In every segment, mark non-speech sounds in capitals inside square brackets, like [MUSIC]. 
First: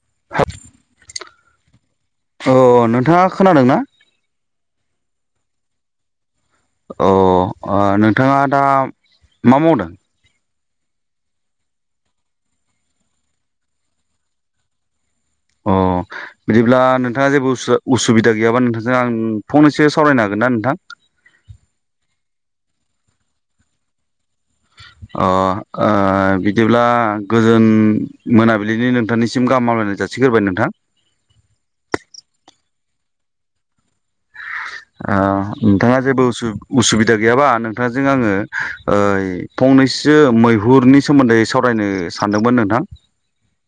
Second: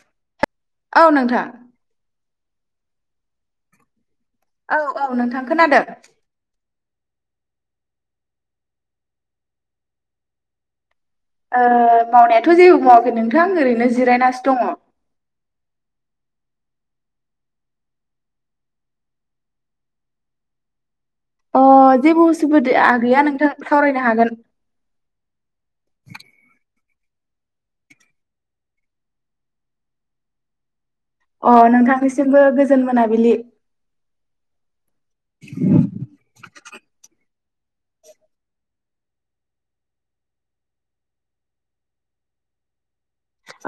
[INAUDIBLE] औ नोंथा। अह नोंथाङा खोनादोंना? औ औ नोंथां खोनादो। अ ओ नोंथाङा दा मा मावदों? ओ मावनायाथ जेबो मावाखै नोंथां ओरैनो जिरायनासो दङ अ बिदिब्ला नोंथाङा जेबो उसु उसुबिदा गैयाबा नोंथांजों आं फंनैसो सावरायनो हागोनना नोंथां? अ जेबो उसुबिदिआ गैया नोंथां सावरायनो हागोन। [INAUDIBLE] अ ओ बिदिब्ला गोजोन मोनाबिलिनि नोंथांनिसिम गाहाम मामलायनाय जा जासिग्रोबाय नोंथां। अ नोंथांनिसिमबो गोजोन मोनाबिलि। अ नोंथाङा जेबो उसुब उसुबिदा गैयाबा आहा नोंथांजों आङो ओइ फंनैसो मैहुरनि सोमोन्दै सावराय नो सानदोंमोन नोंथां।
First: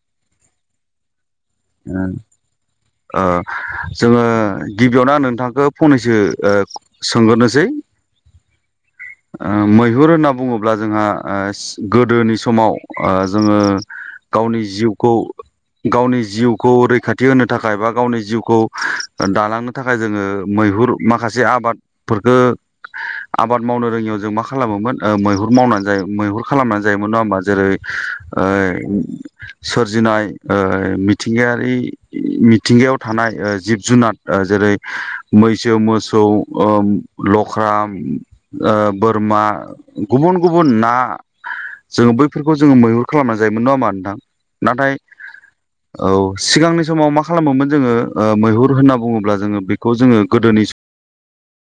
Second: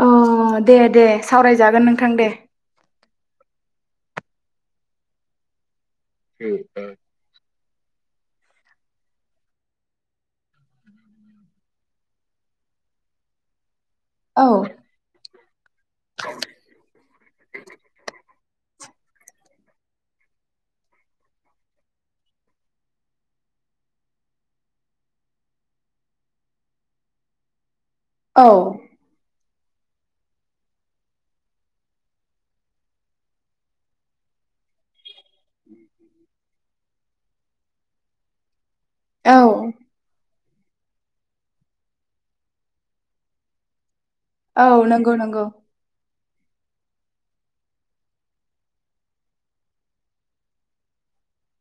अ दे दे सावरायजागोन नोंथां दे। ओ जोङो गिबियावनो आं नोंथांखो फंनैसो ओ सोंगोरनोसै। ओ मैहुर होनना बुङोब्ला जोंहा ओ सि गोदोनि समाव ओ जोङो। औ गावनि जिउखौ गावनि जिउखौ रैखाथि होनो थाखाय बा गावनि जिउखौ ओ दालांनो थाखाय जोङो मैहुर माखा जे आबादफोरखो आबाद मावनो रोङियाव जों मा खालामोमोन ओह मैहुर मावनानै जायो मो हुर खालामनानै जायोमोन नङा होमबा जेरै ओ औ सोरजिनाय ओ मिद मिथिंगायारि मिथिंगायाव थानाय ओ जिब जुनाद ओ जेरै मैसो मोसो खौ ओह लख्रा ओ औ बोरमा गुबुन गुबुन ना जोंङो बैफोरखो जोंङो मैहुर खालामना जायोमोन नङा होमबा नोंथां। औ नाथाय नोंगौ नोंगौ। औ सिगांनि समाव मा खालामोमोन जोङो मैहुर होनना बुङोब्ला जोङो बेखौ जोङो गोदोनि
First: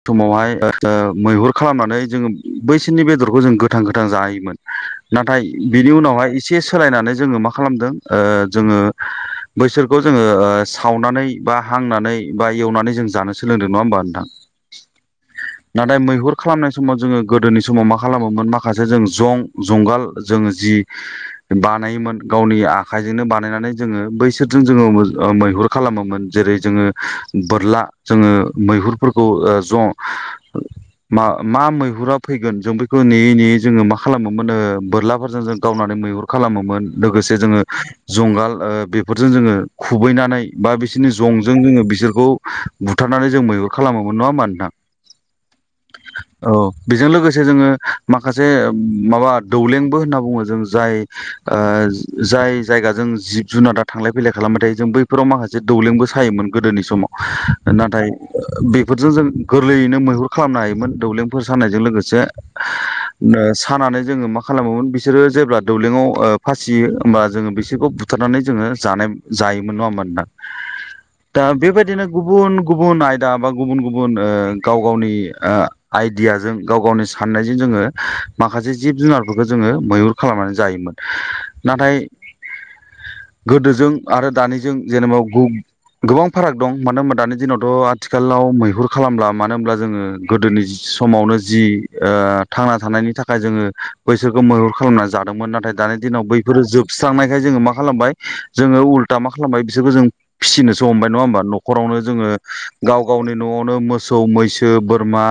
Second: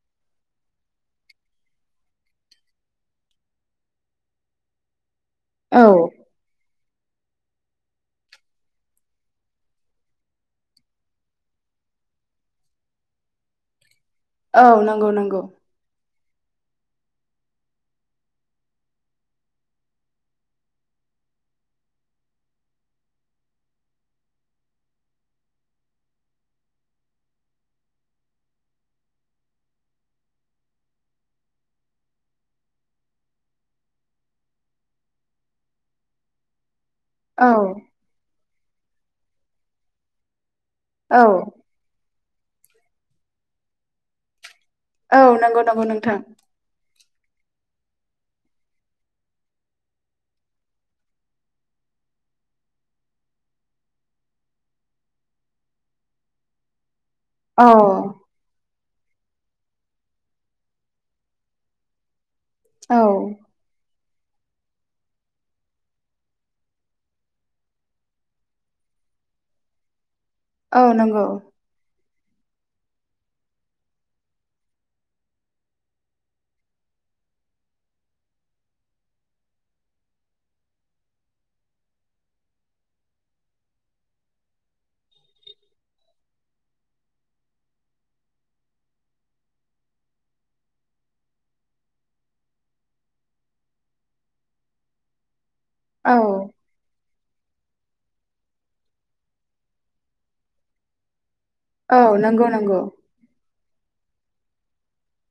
समावहाय ओ मैहुर खालामनानै जोङो बैसोरनि बेदरखौ जों गोथां-गोथां जायोमोन नाथाय, औ बिनि उनावहाय एसे सोलायनानै जोङो मा खालामदों ओ जोङो बैसोरखौ जोङो ओ सावनानै बा, हांनानै बा, एवनानै जों जानो सोलोंदों नङा होनोमबा नों थां औ नंगौ नंगौ नाथाय मैहुर खालामनाय समाव जोङो गोदोनि समाव मा खालामोमोन माखासे जों जं जुंगाल जों जि बानायोमोन गावनि आखाइजोंनो बानायनानै जोङो बैसोरजों जोङो मैहुर खालामोमोन। जेरै जोङो बोरला जोङो मैहुरफोरखौ ओ ज' मा मा मैहुरा फैगोन जों बैखौ नेयै नेयै जों जोङो मा खालामोमोन बोरलाफोरजों जों गावनानै मैहुर खालामोमोन लोगोसे औ जोङो जुंगाल बेफोरजों जोङो खुबैनानै बा बिसोरनि औ जंजों जोङो बिसोरखौ बुथारनानै जों मैहुर खालामोमोन नङा होमा नोंथां? औ नंगौ नंगौ नोंथां। औ बेजों लोगोसे जोङो माखासे माबा दौलेंबो होनना बुङो जों जाय ओ जाय जायगाजों जिब जुनादा थांलाय-फैलाय खालामबाय थायो जों बैफोराव माखासे दौलेंबो सायोमोन गोदोनि औ समाव। नाथाय बे फोरजों जों गोरलैयैनो मैहुर खालामनो हायोमोन दौलेंफोर सानायजों लोगोसे औ सानानै जोङो मा खालामोमोन बिसोरो जेब्ला दौलेङाव फासियो होमब्ला जोङो बिसोरखौ बु थारनानै जोङो जानाय जायोमोन नङा होनबा नोंथां। औ नंगौ गुबुन-गुबुन आयदा बा गुबुन-गुबुन ओ गाव-गावनि आइडियाजों गाव-गावनि साननायजों जोङो माखासे जिब-जुनारफोरखौ जोङो मैहुर खालामनानै जायोमोन। नाथाय गोदोजों आरो दानिजों जेनेबा गु गोबां फाराग दं। मानो होनबा दानि दिनावथ' आथिखालाव मैहुर खालामब्ला मानो होनब्ला जोङो गोदोनि जि समावनो जि ओ थांना थानायनि थाखाय जोङो बैसोरखौ मैहुर खालामनानै जादोंमोन, ना थाय दानि औ दिनाव बैफोरो जोबस्रांनायखाय जोङो मा खालामबाय जोङो उल्था मा खालामबाय बिसोरखौ जों फिसिनोसो हमबाय नङा होमबा न' खरावनो औ जोङो नंगौ नंगौ गाव गावनि न'आवनो मो सौ-मैसो, बोरमा,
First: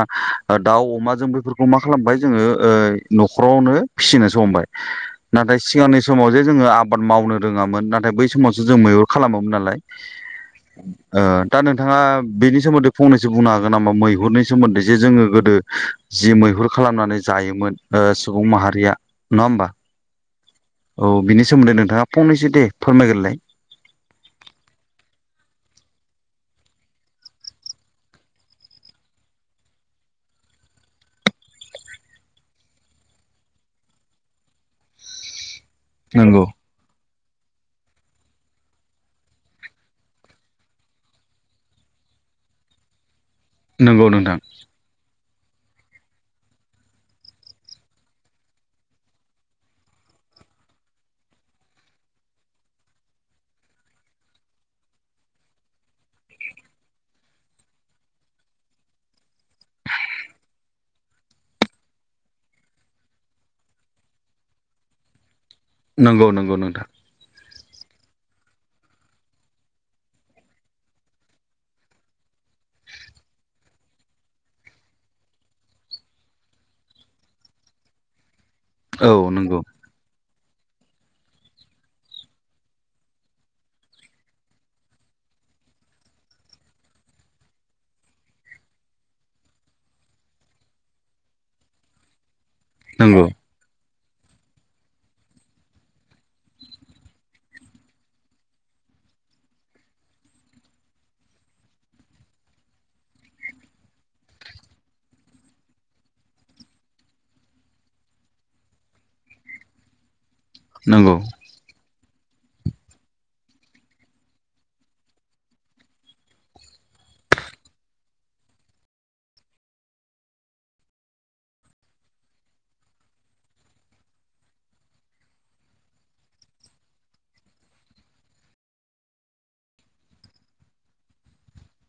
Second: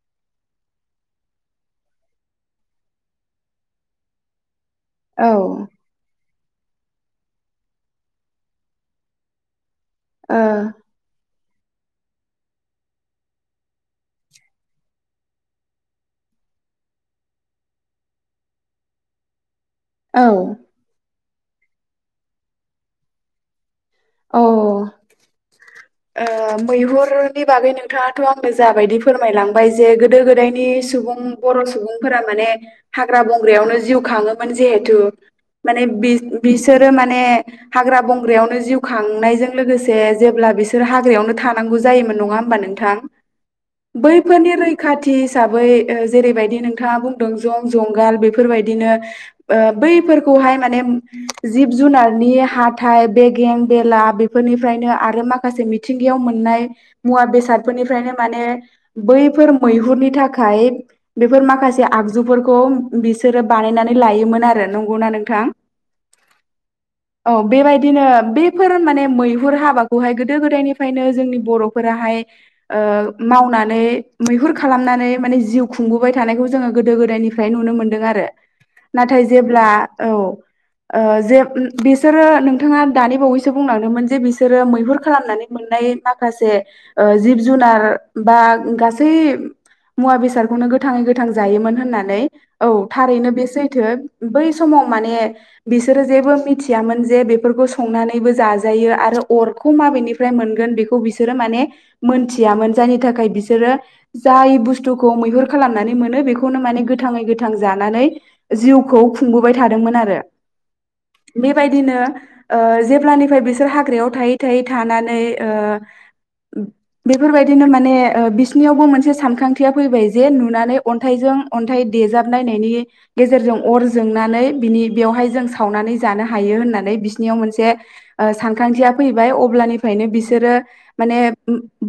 दाउ, अमा जों बैफोरखौ मा खालामबाय जोङो ओ न'खरावनो नो फिसिनोसो हमबाय। औ नाथाय ओ सिगांनि समावजे जोङो आबाद मावनो रोङामोन। नाथाय बै समावसो जों मैहुर खालामोमोन नालाय ओ दा नोंथाङा बेनि सोमोन्दै फंनैसो बुंनो हागोन नामा मैहुरनि सोमोन्दै जे जोङो गोदो जि मैहुर खालामनानै जायोमोन सुबुं माहारिया नङा होमबा? औ औ बिनि सोमोन्दै नोंथाङा फंनैसो दे फोरमायग्रोलाय। औ [INAUDIBLE] ओ मैहुरनि बागै नोंथाङाथ' आंनो जाबायदि फोरमायलांबायजे गोदो गोदायनि सुबुं बर' सुबुंफोरा माने हाग्रा बंग्रायावनो जिउ खाङोमोन जिहेथु माने नंगौ बिसोरो माने हाग्रा बंग्रायावनो जिउ बखांनायजों लोगोसे, जेब्ला बिसोर हाग्रायावनो थानांगौ जायोमोन नङा होमबा नोंथां? नंगौ नोंथां बैफोरनि रैखाथि हिसाबै जेरैबायदि नोंथाङा बुंदों जं, जंगाल बेफोरबायदिनो बैफोरखौ हाय माने जिब जुनारनि हाथाइ, बेगें- बेला बेफोरनिफ्रायनो आरो माखासे मिथिंगायाव मोननाय मुवा बेसादफोरनिफ्रायनो माने बैफोर मैहुरनि थाखाय बेफोर माखासे आगजुफोरखौ बिसोरो बानाय नानै लायोमोन आरो नंगौना नोंथां? नंगौ नंगौ नोंथां औ बेबायदिनो बे फोर माने मैहुर हाबाखौहाय गोदो गोदायनिफ्रायनो जोंनि बर'फोराहाय ओ माव नानै मैहुर खालामनानै माने जिउ खुंबोबाय थानायखौ जोङो गोदो गोदायनिफ्राय नुनो मोनदों आरो औ नाथाय नंगौ जेब्ला औ ओ जे बिसोरो नोंथाङा दानि बावै सो बुंलांदों मोन जे बिसोरो मैहुर खालामनानै मोननाय माखासे ओ जिब जुनार बा गासै मुवा बेसादखौनो गोथाङै गोथां जायोमोन होननानै औ नंगौ थारैनो बे सैथो। बै समाव माने बिसोरो जेबो मिथियामोन जे बेफोरखौ संनानै बो जाजायो आरो अरखौ माबेनिफ्राय मोनगोन बेखौ बिसोरो माने मोनथिया मोन जायनि थाखा य बिसोरो जाय बुस्थुखौ मैहुर खालामनानै मोनो बेखौनो माने गोथाङै गोथां जानानै जिउखौ खुंबोबाय थादोंमोन आरो नंगौ बेबायदिनो ओ जे ब्लानिफ्राय बिसोर हाग्रायाव थायै थायै थानानै ओ बेफोरबायदिनो माने ओ बिसनियावबो मोनसे सानखांथिया फैबाय जे नुनानै अन्थाइजों अन्थाइ देजाबनायनायनि गेजेरजों अर जोंनानै बिनि बेवहाय जों सावनानै जानो हायो होननानै बिसनियाव मोनसे ओ सानखांथिया फैबाय अब्लानिफ्रायनो बिसोरो माने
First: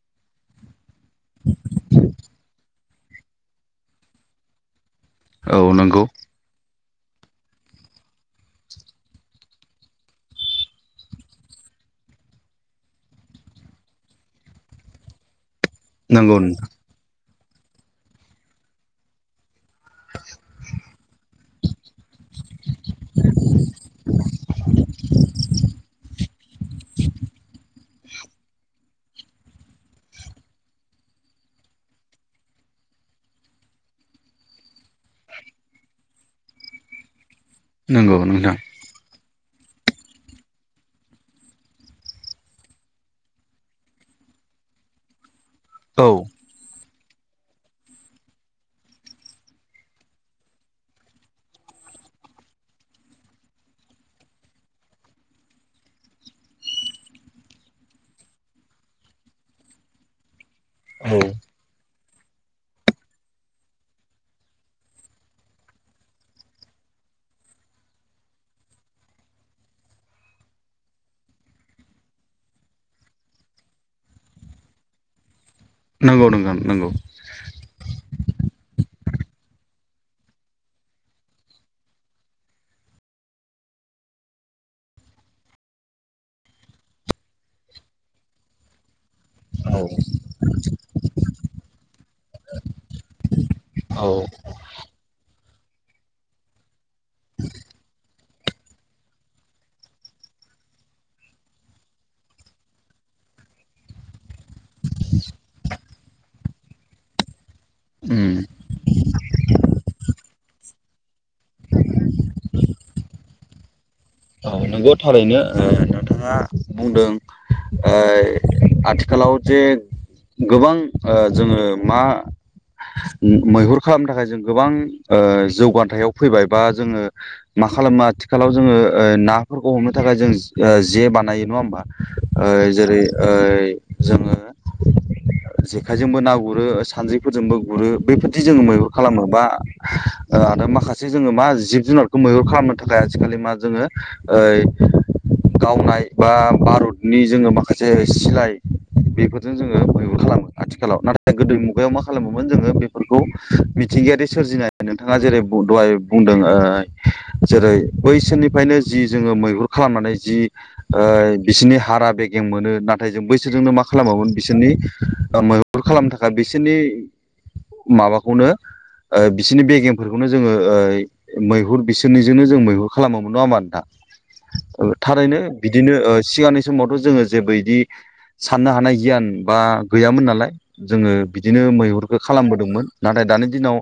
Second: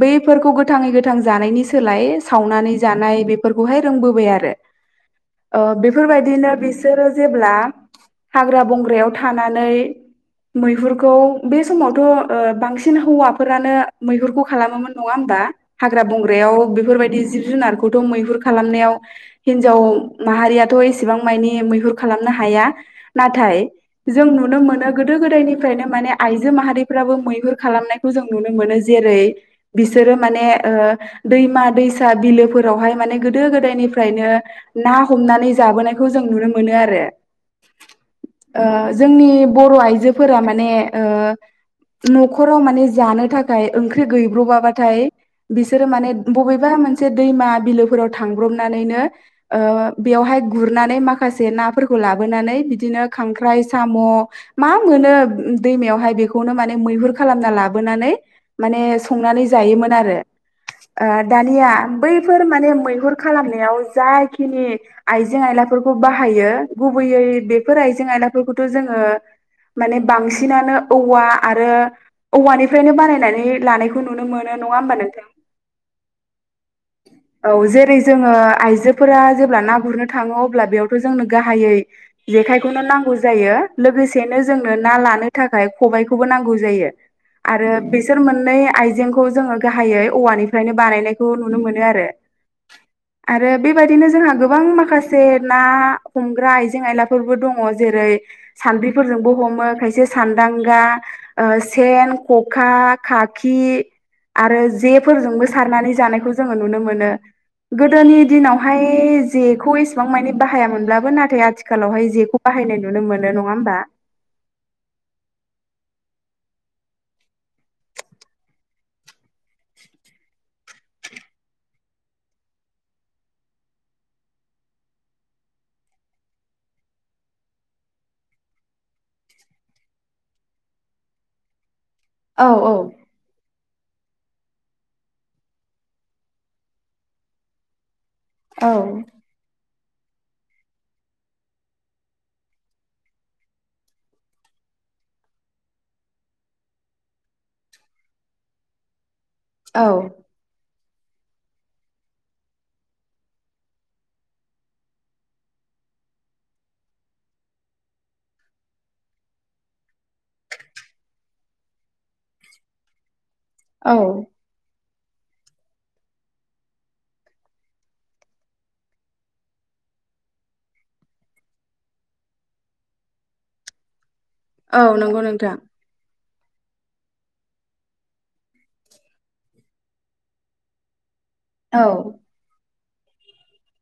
बैफोरखौ गोथाङै गो थां जानायनि सोलाय सावनानै जानाय बेफोरखौहाय रोंबोबाय आरो औ ओ नंगौ बेफोरबायदिनो बे सोरो जेब्ला हाग्रा बंग्रायाव थानानै मैहुरखौ बे समावथ' ओ बांसिन हौवाफोरानो मैहुरखौ खालामो मोन नङा होमबा हाग्रा नंगौ बंग्रायाव नोंथां बिफोरबायदि जिब जुनारखौथ' मैहुर खालामनायाव हिनजाव माहारियाथ' एसेबां माय नि मैहुर खालामनो हाया नाथाय जों नुनो मोनो गोदो गोदायनिफ्रायनो माने आइजो माहारिफ्राबो मैहुर खालामनायखौ जों नुनो मोनो जेरै बिसोरो माने ओ दैमा दैसा बिलोफोरावहाय माने गोद गोदायनिफ्रायनो ना हम नानै जाबोनायखो जों नुनोमोनो आरो नंगौ नोंथां ओ जोंनि बर' आइजो फोरा माने ओ न'खराव माने जानो थाखाय ओंख्रि गैब्र'बाबाथाय बिसोरो औ माने बबेबा मोन से दैमा बिलोफोराव थांब्रनानैनो ओ बेयावहाय गुरनानै माखासे ना फोरखौ लाबोनानै बिदिनो खांख्राय साम' मा मोनो दैमायावहाय बेखौनो माने मैहुर खालामना लाबोनानै माने संनानै जायो। मोन आरो ओ औ दानिया बैफोर माने मैहुर खालामनायाव जाखिनि आइजें आइलाफोरखौ बाहायो गुबै यै बेफोर आइजें आयलाफोरखौथ' जोङो माने बांसिनानो औवा आरो औवानिफ्रायनो बानायनानै लानायखौ नुनो मोनो नङा। होम्बा नोंथां नंगौ नोंथां नंगौ औ जेरै जोङो आइजो फोरा जेब्ला ना गुरनो थाङो अब्ला बेयावथ' जोंनो गाहायै जेखायखोनो नांगौ जायो लोगोसेनो। जोंनो ना लानो थाखाय खखौबो नांगौ जायो आरो बिसोर मोननै आइजें खौ जोङो गाहायै औवानिफ्रायनो बानायनायखौ नुनो मोनो आरो। आरो बेबायदिनो औ जोंहा गोबां माखासे। ना हमग्रा आइजें आइलाफोरबो दङ जेरै सान्द्रिफोरजोंबो। हमो खायसे सानदांगा ओ सेन खखा खाखि। आरो जे फोरजोंबो सारनानै जानायखौ जोङो नुनो मोनो गोदोनि उम दिनावहाय जेखौ एसेबां माने बाहायामोनब्लाबो नाथाय आथिखालावहाय जेखौ बाहायनाय नुनो मोनो नङा होमबा औ नंगौ थारैनो ओ नोंथां। नोंथाङा बुंदों ओइ आथिखालाव जे गोबां ओ जोङो मा? मैहुर खालामनो थाखाय ओ जों गोबां जौगाथायाव फैबाय बा जोंङो खालामो आथिखालाव जोंङो। ओ नाफोरखौ हमनो थाखाय ओ जों जे बानायो नंङा होनबा ओ औ जेरै ओइ जोंङो जेखाइजोंबो ना गुरो सानद्रिफोरजोंबो गुरो बेफोरदि जोंङो मैहर खालामोबा ओ आरो माखासे जोंङो मा जिब जुनारखौ मैहुर खालामनो थाखाय आजिखालि मा जोंङो ओइ गावनाय बा भारतनि जोंङो माखासे सिलाय बेफोर जोंङो मैहुर खालामो आथि खालाव नाथाय गोदो मुगायाव मा खालामोमोन जोंङो बेफोरखौ मिथिंगायारि सोरजिनाय नोंथांङा जेरै डद फाय बुंदों ओ‌ जेरै बैसोरनिफायनो जि जोंङो मैहुर खालामनानै जि ओ बिसोरनि हारा बेगें मोनो नाथाय जों बै बिसोरजोंनो मा औ खालामबावगोन बिसोरनि ओ मैहुर खालामनो थाखाय बिसोरनि माबाखौनो ओ बिसोरनि बेगेमफोरखौनो जोंङो ओइ मैहुर बिसोरनिजोंनो जों मैहुर खालामोमोन नंङा होनबा नोंथां ओ‌ औ नंगौ थारैनो नोंथां बिदिनो ओ सिगांनि समावथ जोंङो जेबो इदि साननो हानाय गियान बा गैयामोन नालाय जोंङो बिदिनो औ मैहुरखौ खालामबोदोंमोन नाथाय दानि दिनाव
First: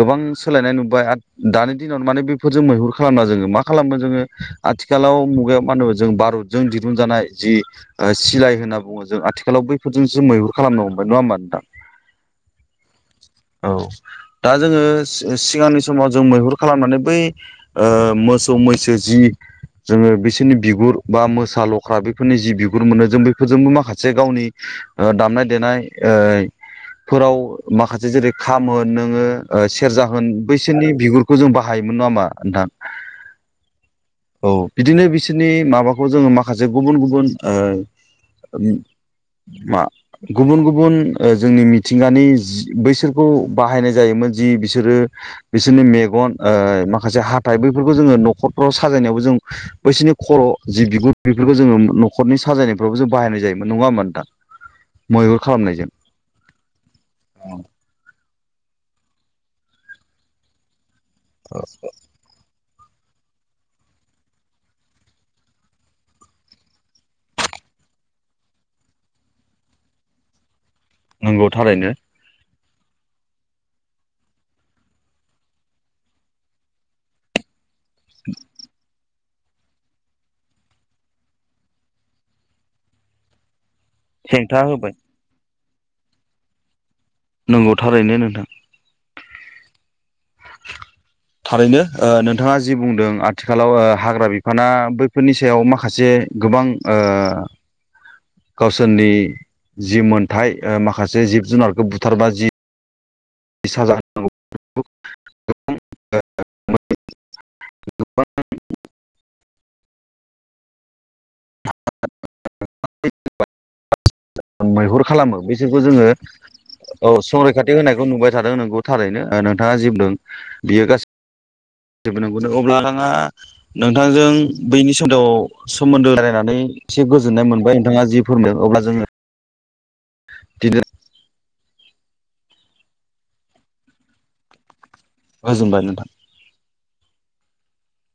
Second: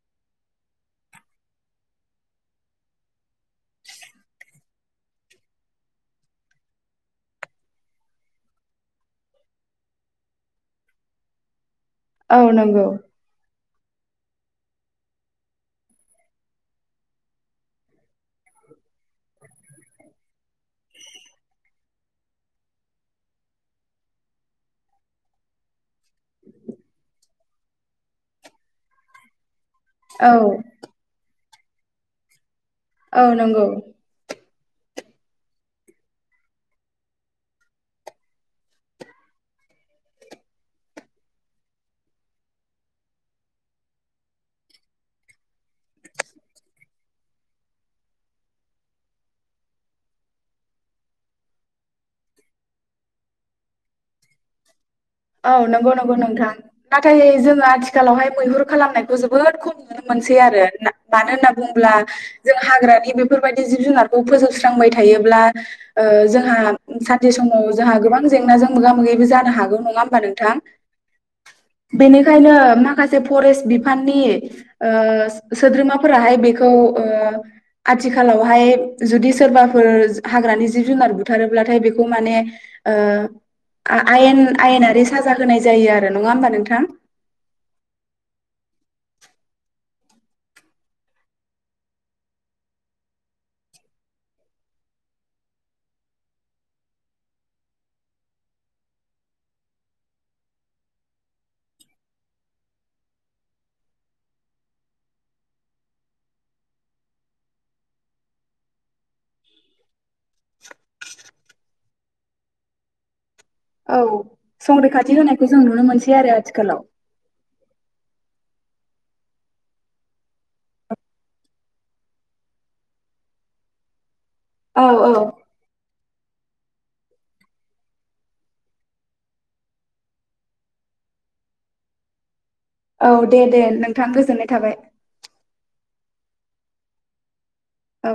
गोबां सोलायनाय नुबाय आरो दानि दिनाव माने बेफोरजों मैहुर खालामला जोंङो मा खालामो जोंङो आथिखालाव मुगायाव मा होनो जों भारतजों दिरुनजानाय जि सिलाय होनना बुङो जों आथिखालाव बैफोरजोंसो मैहुर खालामनो हमबाय नंङा होमबा नोंथां औ नोंगौ औ दा जोंङो सिगांनि समाव जों मैहुर खालामनानै बै ओ मोस मोसौ मैसो जि जोंङो बिसोरनि बिगुर बा मोसा लख्रा बेफोरनि जि बिगुर मोनो जों बैफोरजोंबो माखासे गावनि ओ‌ दामनाय देनाय ओइ ओ सेरजा होन औ बैसोरनि बिगुरखौ जों बाहायोमोन नंङा होनबा नोंथां औ नोंगौ औ बिदिनो बिसोरनि माबाखौ जोंङो माखासे गुबुन-गुबुन ओ मा गुबुन-गुबुन ओ जोंनि मिथिंगानि बैसोरखौ बाहायनाय जि बिसोरो बिसोरनि मेगन ओ [UNINTELLIGIBLE] साजायनायावबो जों बैसोरनि खर जि बिगुर बेफोरखौ जोंङो नखरनि साजायनायफ्रावबो जों बाहायनाय जायो नंङा होनबा नोंथां मैहुर औ खालामनायजों नोंगौ नोंगौ नोंथां नाथाय जोंङो आथिखालावहाय मैहुर खालामनायखौ जोबोद खम नुनो मोनसै आरो मानो होनना बुंङोब्ला जों हाग्रानि बेफोरबायदि जिब जुनारखौ फोस्रांबाय थायोब्ला ओ जोंहा सानसे समाव जाहा गोबां जेंनाजों मोगा मोगिबो जानो हागौ नंङा होनबा नोंथां नोंगौ थारैनो बेनिखायनो माखासे फरेस्ट बिफाननि ओ‌ सोद्रोमाफोराहाय बेखौ आथिखालावहाय जुदि सोरबाफोर हाग्रानि जिब जुनार बुथारोब्लाथाय बेखौ माने ओ आ आयेन हेंथा होबाय आयेनारि साजा होनाय जायो आरो नंङा होनबा नोंथां नंगौ थारैनो नोंथां [UNINTELLIGIBLE] थारैनो ओ नोंथांङा जि बुंदों आथिखालाव ओ‌ हाग्रा बिफाना बैफोरनि सायाव माखासे गोबां ओ गावसोरनि जि मोनथाय ओ माखासे जिब जुनारखौ बुथारबा जि साजा होनांगौ [UNINTELLIGIBLE] गोबां औ गोबां औ मैहुर संरैखाथि खालामो होनायखौ जों बिसोरखौ नुनो जोंङो मोनसै आरो आथिखालाव। औ संरैखाथि होनाय खौ नुबाय थादों नोंगौ थारैनो ओ नोंथाङा जि बुंदों बियो गासै बो नोंगौ नो अब्ला नोंथाङा नोंथांजों औ बैनि औ सोदेव सोमोन्दो रायलायनानै एसे गोजोननाय मोनबाय नोंथाङा जि फोरोंदों अब्ला जोङो दिनो औ दे-दे नोंथां गोजोननाय थाबाय। ओजोंबाय नोंथां। औ